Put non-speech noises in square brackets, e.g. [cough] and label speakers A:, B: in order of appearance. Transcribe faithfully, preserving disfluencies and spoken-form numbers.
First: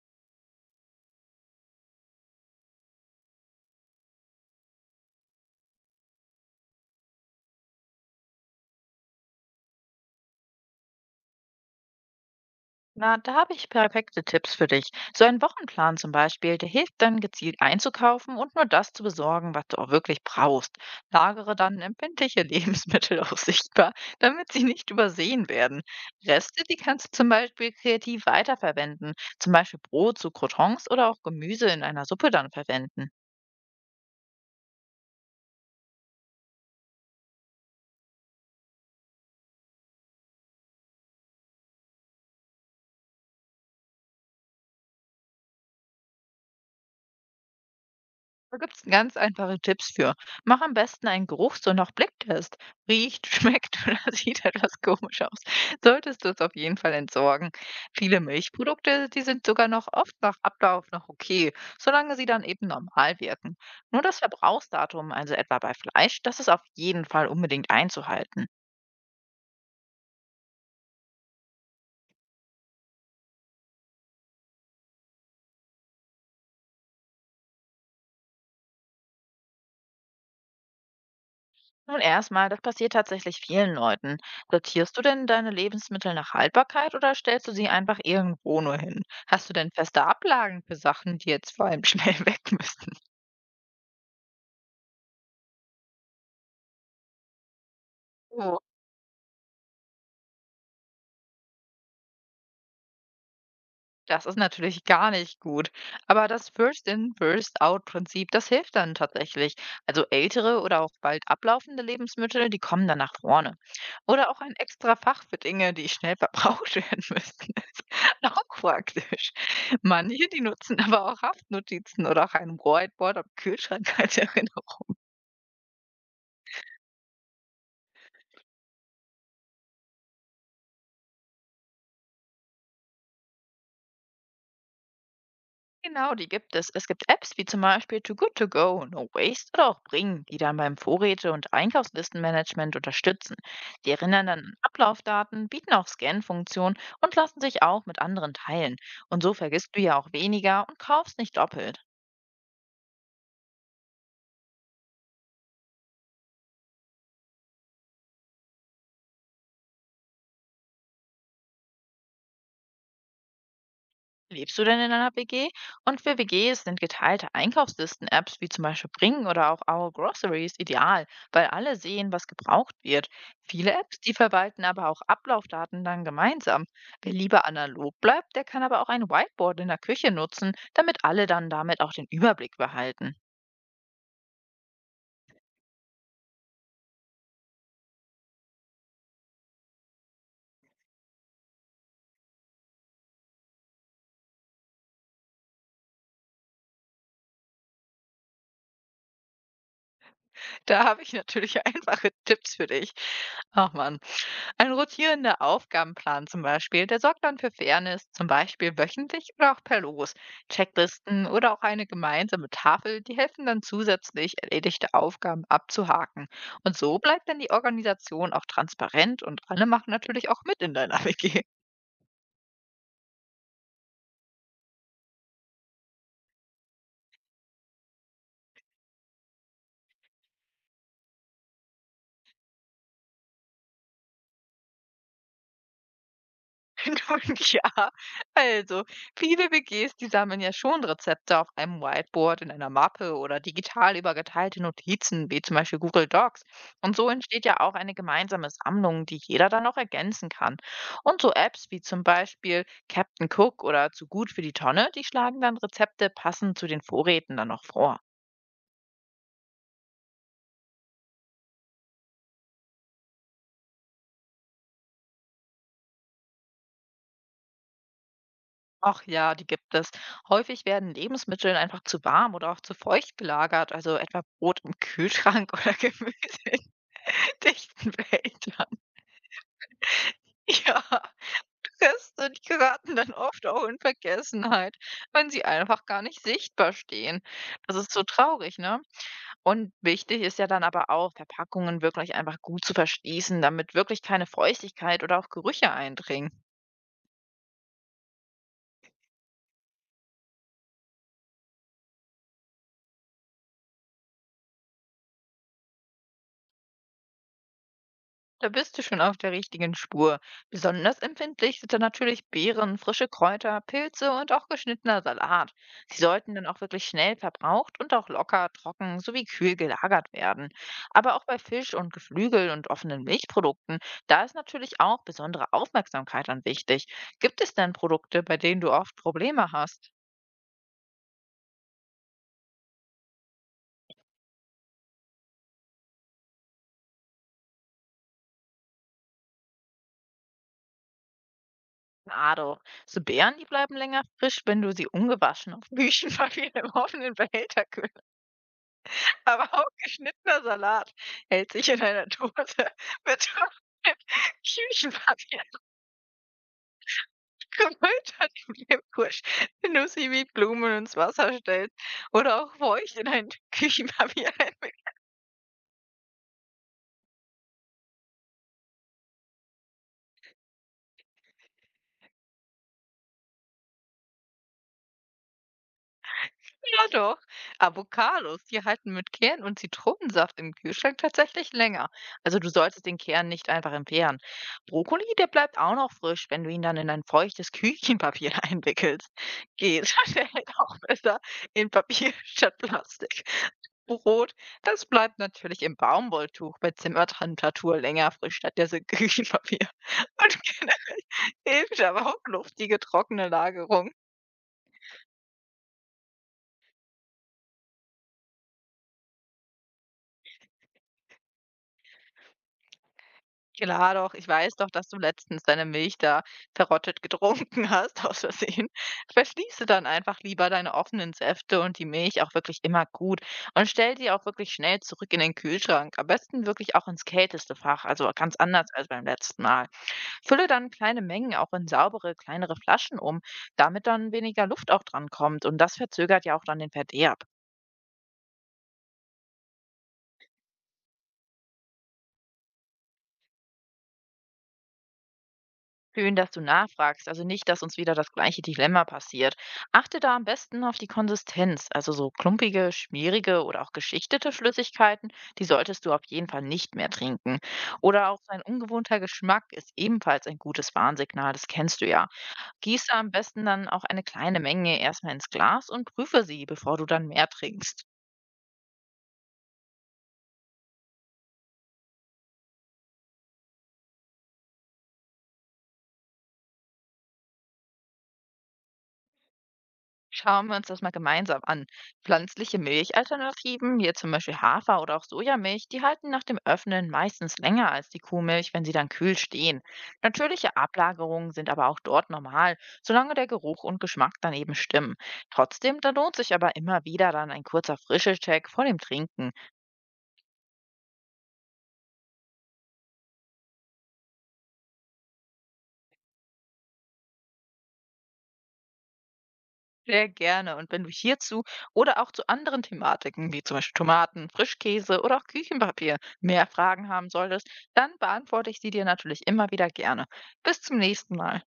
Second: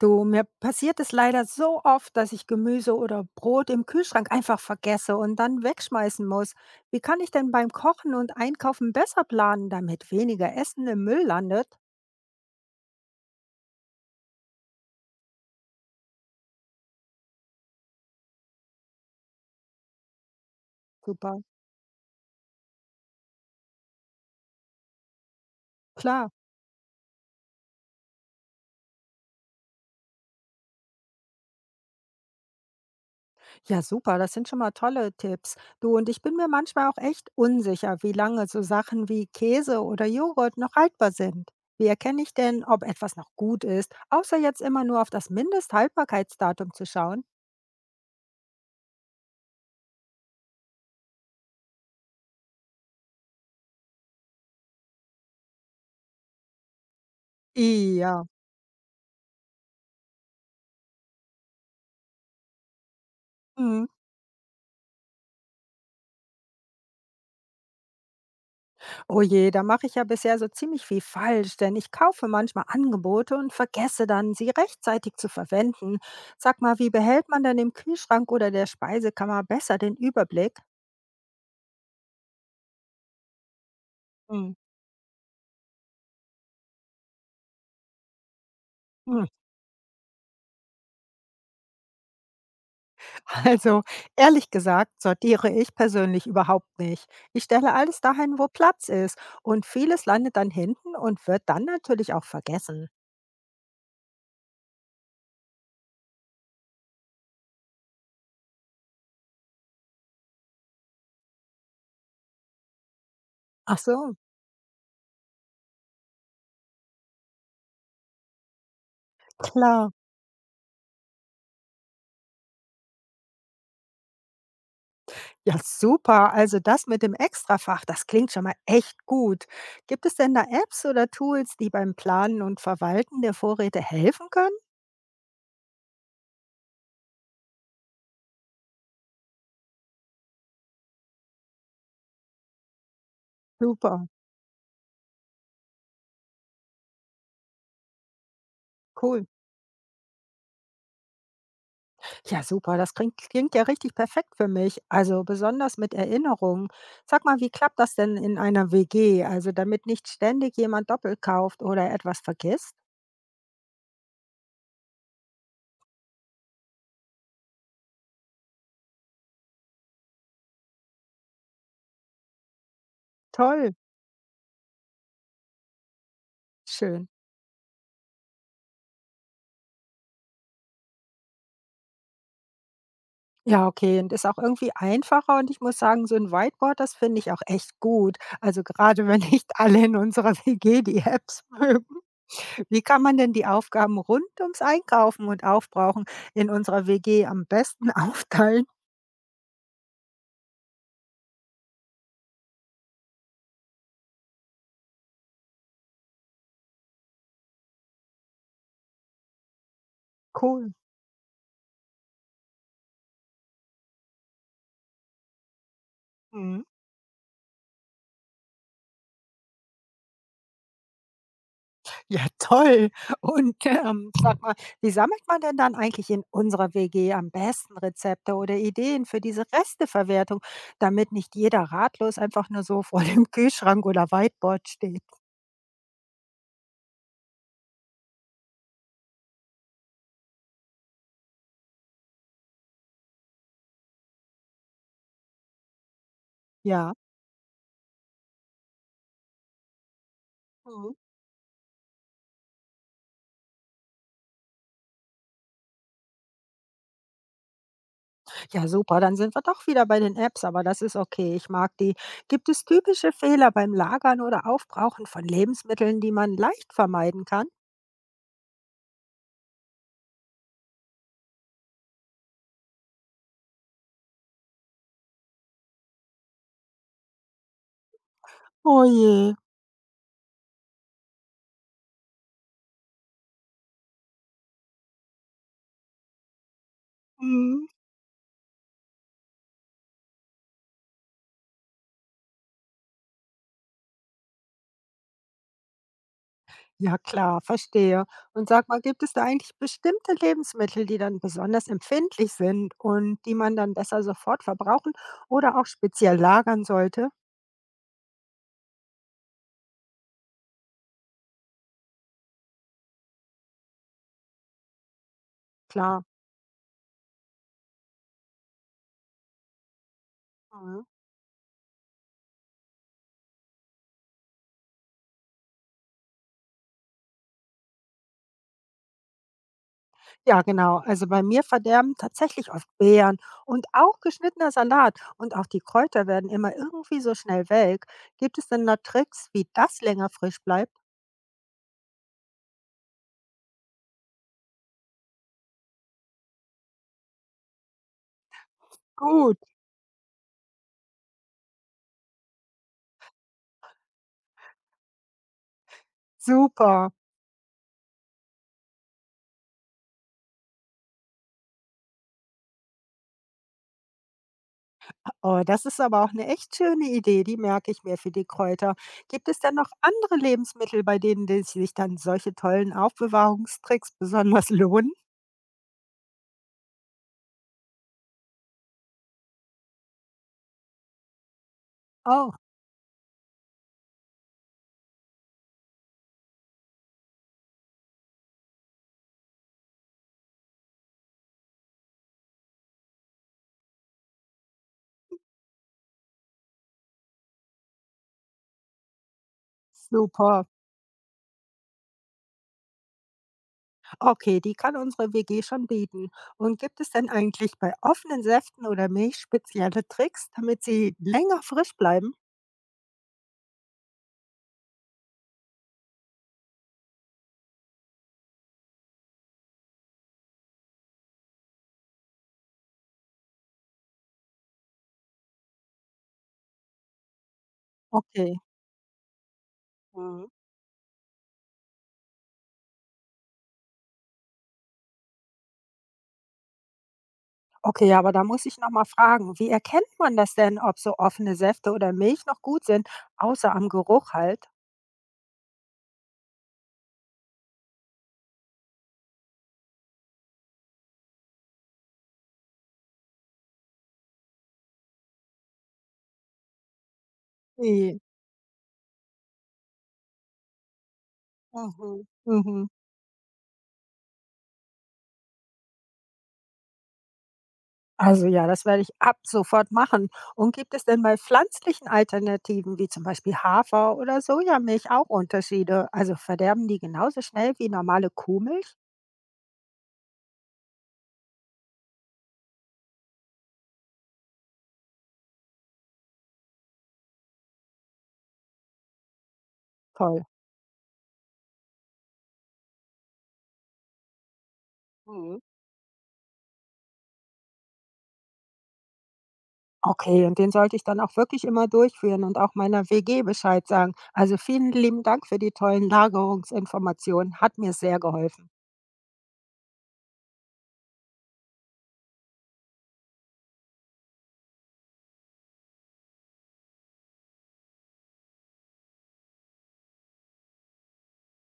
A: Du, mir passiert es leider so oft, dass ich Gemüse oder Brot im Kühlschrank einfach vergesse und dann wegschmeißen muss. Wie kann ich denn beim Kochen und Einkaufen besser planen, damit weniger Essen im Müll landet?
B: Na, da habe ich perfekte Tipps für dich. So ein Wochenplan zum Beispiel, der hilft dann gezielt einzukaufen und nur das zu besorgen, was du auch wirklich brauchst.
A: Super.
B: Lagere dann empfindliche [laughs] Lebensmittel auch sichtbar, damit sie nicht übersehen werden.
A: Klar.
B: Reste, die kannst du zum Beispiel kreativ weiterverwenden, zum Beispiel Brot zu Croutons oder auch Gemüse in einer Suppe dann verwenden.
A: Ja, super. Das sind schon mal tolle Tipps. Du, und ich bin mir manchmal auch echt unsicher, wie lange so Sachen wie Käse oder Joghurt noch haltbar sind. Wie erkenne ich denn, ob etwas noch gut ist, außer jetzt immer nur auf das Mindesthaltbarkeitsdatum zu schauen?
B: Da gibt's ganz einfache Tipps für. Mach am besten einen Geruchs- und auch Blicktest. Riecht, schmeckt [laughs] oder sieht etwas komisch aus. Solltest du es auf jeden Fall entsorgen. Viele
A: Ja.
B: Milchprodukte, die sind sogar noch oft nach Ablauf noch okay, solange sie dann eben normal wirken.
A: Mhm.
B: Nur das Verbrauchsdatum, also etwa bei Fleisch, das ist auf jeden Fall unbedingt einzuhalten.
A: Oh je, da mache ich ja bisher so ziemlich viel falsch, denn ich kaufe manchmal Angebote und vergesse dann, sie rechtzeitig zu verwenden. Sag mal, wie behält man denn im Kühlschrank oder der Speisekammer besser den Überblick?
B: Nun erstmal, das passiert tatsächlich vielen Leuten.
A: Hm.
B: Sortierst du denn deine Lebensmittel nach Haltbarkeit oder stellst du sie einfach irgendwo nur hin?
A: Hm.
B: Hast du denn feste Ablagen für Sachen, die jetzt vor allem schnell [laughs] weg müssen?
A: [laughs] Also, ehrlich gesagt, sortiere ich persönlich überhaupt nicht. Ich stelle alles dahin, wo Platz ist, und vieles landet dann hinten und wird dann natürlich auch vergessen.
B: Das ist natürlich gar nicht gut. Aber das First-in, First-out-Prinzip, das hilft dann tatsächlich. Also ältere oder auch bald ablaufende Lebensmittel, die kommen dann nach vorne.
A: Ach so,
B: Oder auch ein extra Fach für Dinge, die schnell verbraucht [laughs] werden müssen. Ist auch praktisch.
A: klar.
B: Manche, die nutzen aber auch Haftnotizen oder auch ein Whiteboard am Kühlschrank [laughs] als Erinnerung.
A: Ja, super. Also das mit dem Extrafach, das klingt schon mal echt gut. Gibt es denn da Apps oder Tools, die beim Planen und Verwalten der Vorräte helfen können?
B: Genau, die gibt es. Es gibt Apps wie zum Beispiel Too Good To Go, No Waste oder auch Bring, die dann beim Vorräte- und Einkaufslistenmanagement unterstützen. Die
A: Super,
B: erinnern dann an Ablaufdaten, bieten auch Scan-Funktionen und lassen sich auch mit anderen teilen. Und
A: cool.
B: so vergisst du ja auch weniger und kaufst nicht doppelt.
A: Ja, super. Das klingt, klingt ja richtig perfekt für mich. Also besonders mit Erinnerungen. Sag mal, wie klappt das denn in einer W G? Also damit nicht ständig jemand doppelt kauft oder etwas vergisst?
B: Lebst du denn in einer W G? Und für W Gs sind geteilte Einkaufslisten-Apps wie zum Beispiel Bring oder auch Our Groceries ideal, weil alle sehen, was gebraucht wird. Viele
A: Toll,
B: Apps, die verwalten aber auch Ablaufdaten dann gemeinsam.
A: schön.
B: Wer lieber analog bleibt, der kann aber auch ein Whiteboard in der Küche nutzen, damit alle dann damit auch den Überblick behalten.
A: Ja, okay, und ist auch irgendwie einfacher, und ich muss sagen, so ein Whiteboard, das finde ich auch echt gut. Also, gerade [laughs] wenn nicht alle in unserer [laughs] W G die Apps [laughs] mögen. Wie kann man denn die Aufgaben rund ums Einkaufen und Aufbrauchen in unserer W G am besten [laughs] aufteilen?
B: [laughs] Da habe ich natürlich [laughs] einfache Tipps für dich. Ach man. Ein rotierender Aufgabenplan zum Beispiel, der sorgt dann für Fairness, zum Beispiel wöchentlich oder auch per Los.
A: Cool.
B: Checklisten oder auch eine gemeinsame Tafel, die helfen dann zusätzlich, erledigte Aufgaben abzuhaken.
A: Mhm.
B: Und so bleibt dann die Organisation auch transparent und alle machen natürlich auch mit in deiner [laughs] W G.
A: Ja, toll. Und, ähm, sag mal, wie sammelt man denn dann eigentlich in unserer W G am besten Rezepte oder Ideen für diese Resteverwertung, damit nicht jeder ratlos einfach nur so [laughs] vor dem Kühlschrank oder Whiteboard steht?
B: [laughs] Nun ja, also viele W Gs, die sammeln ja schon Rezepte auf einem Whiteboard, in einer Mappe oder digital übergeteilte Notizen, wie zum Beispiel Google Docs.
A: Ja.
B: Und so entsteht ja auch eine gemeinsame Sammlung, die jeder dann noch ergänzen kann.
A: Mhm.
B: Und so Apps wie zum Beispiel Captain Cook oder Zu gut für die Tonne, die schlagen dann Rezepte passend zu den Vorräten dann noch vor.
A: Ja, super, dann sind wir doch wieder bei den Apps, aber das ist okay, ich mag die. Gibt es typische Fehler beim Lagern oder Aufbrauchen von Lebensmitteln, die man leicht vermeiden kann?
B: Ach ja, die gibt es. Häufig werden Lebensmittel einfach zu warm oder auch zu feucht gelagert, also etwa Brot im Kühlschrank [laughs] oder Gemüse. [laughs] Dichten Wäldern.
A: Oh je.
B: Ja, Reste, die geraten dann oft auch in Vergessenheit, wenn sie einfach gar nicht sichtbar stehen.
A: Mhm.
B: Das ist so traurig, ne? Und wichtig ist ja dann aber auch, Verpackungen wirklich einfach gut zu verschließen, damit wirklich keine Feuchtigkeit oder auch Gerüche eindringen.
A: Ja, klar, verstehe. Und sag mal, gibt es da eigentlich bestimmte Lebensmittel, die dann besonders empfindlich sind und die man dann besser sofort verbrauchen oder auch speziell lagern sollte?
B: Da bist du schon auf der richtigen Spur. Besonders empfindlich sind dann natürlich Beeren, frische Kräuter, Pilze und auch geschnittener Salat. Sie
A: Klar.
B: sollten dann auch wirklich schnell verbraucht und auch locker, trocken sowie kühl gelagert werden.
A: Mhm.
B: Aber auch bei Fisch und Geflügel und offenen Milchprodukten, da ist natürlich auch besondere Aufmerksamkeit an wichtig. Gibt es denn Produkte, bei denen du oft Probleme hast?
A: Ja, genau. Also bei mir verderben tatsächlich oft Beeren und auch geschnittener Salat. Und auch die Kräuter werden immer irgendwie so schnell welk. Gibt es denn noch Tricks, wie das länger frisch bleibt?
B: Na doch, so Beeren, die bleiben länger frisch, wenn du sie ungewaschen auf Büchenpapier [laughs] im offenen Behälter [laughs]
A: Gut,
B: Aber auch geschnittener Salat hält sich in einer Dose mit [laughs] Küchenpapier
A: super.
B: gefüllter Cremekusch, wenn du sie wie Blumen ins Wasser stellst oder auch feucht in ein [laughs] Küchenpapier
A: Oh, das ist aber auch eine echt schöne Idee. Die merke ich mir für die Kräuter. Gibt es denn noch andere Lebensmittel, bei denen die sich dann solche tollen Aufbewahrungstricks besonders [laughs] lohnen?
B: Ja doch. Avocados, die halten mit Kern und Zitronensaft im Kühlschrank tatsächlich länger.
A: Oh,
B: Also du solltest den Kern nicht einfach entfernen. Brokkoli, der bleibt auch noch frisch, wenn du ihn dann in ein feuchtes Küchenpapier [laughs] einwickelst. Geht, [laughs] der hält auch besser in Papier [laughs] statt Plastik. Brot, das bleibt natürlich im Baumwolltuch bei Zimmertemperatur länger frisch statt der Küchenpapier. [laughs] Und
A: super.
B: [laughs] hilft aber auch luftige, trockene Lagerung.
A: Okay, die kann unsere W G schon bieten. Und gibt es denn eigentlich bei offenen Säften oder Milch spezielle Tricks, damit sie länger frisch bleiben?
B: Klar doch, ich weiß doch, dass du letztens deine Milch da verrottet getrunken hast [laughs] aus Versehen. Verschließe dann einfach lieber deine offenen Säfte und die Milch auch wirklich immer gut und stell die auch wirklich schnell zurück in den Kühlschrank. Am besten wirklich auch ins kälteste Fach, also
A: Okay.
B: ganz anders als beim letzten Mal.
A: Mhm.
B: Fülle dann kleine Mengen auch in saubere, kleinere Flaschen um, damit dann weniger Luft auch dran kommt und das verzögert ja auch dann den Verderb.
A: Okay, aber da muss ich nochmal fragen, wie erkennt man das denn, ob so offene Säfte oder Milch noch gut sind, außer am Geruch halt?
B: Schön, dass du nachfragst. Also nicht, dass uns wieder das gleiche Dilemma passiert. Achte da am besten auf die Konsistenz. Also so klumpige, schmierige oder auch geschichtete Flüssigkeiten, die solltest du auf jeden Fall nicht mehr trinken.
A: I.
B: Oder auch ein ungewohnter Geschmack ist ebenfalls ein gutes Warnsignal, das kennst du
A: Mhm.
B: ja.
A: Mhm.
B: Gieße am besten dann auch eine kleine Menge erstmal ins Glas und prüfe sie, bevor du dann mehr trinkst.
A: Also ja, das werde ich ab sofort machen. Und gibt es denn bei pflanzlichen Alternativen wie zum Beispiel Hafer oder Sojamilch auch Unterschiede? Also verderben die genauso schnell wie normale Kuhmilch?
B: Schauen wir uns das mal gemeinsam an. Pflanzliche Milchalternativen, wie jetzt zum Beispiel Hafer oder auch Sojamilch, die halten nach dem Öffnen meistens länger als die Kuhmilch, wenn sie dann kühl stehen.
A: Toll.
B: Natürliche Ablagerungen sind aber auch dort normal, solange der Geruch und Geschmack dann eben stimmen.
A: Mhm.
B: Trotzdem, da lohnt sich aber immer wieder dann ein kurzer Frischecheck vor dem Trinken.
A: Okay, und den sollte ich dann auch wirklich immer durchführen und auch meiner W G Bescheid sagen. Also vielen lieben Dank für die tollen Lagerungsinformationen. Hat mir sehr geholfen.
B: Sehr gerne. Und wenn du hierzu oder auch zu anderen Thematiken, wie zum Beispiel Tomaten, Frischkäse oder auch Küchenpapier, mehr Fragen haben solltest, dann beantworte ich sie dir natürlich immer wieder gerne. Bis zum nächsten Mal.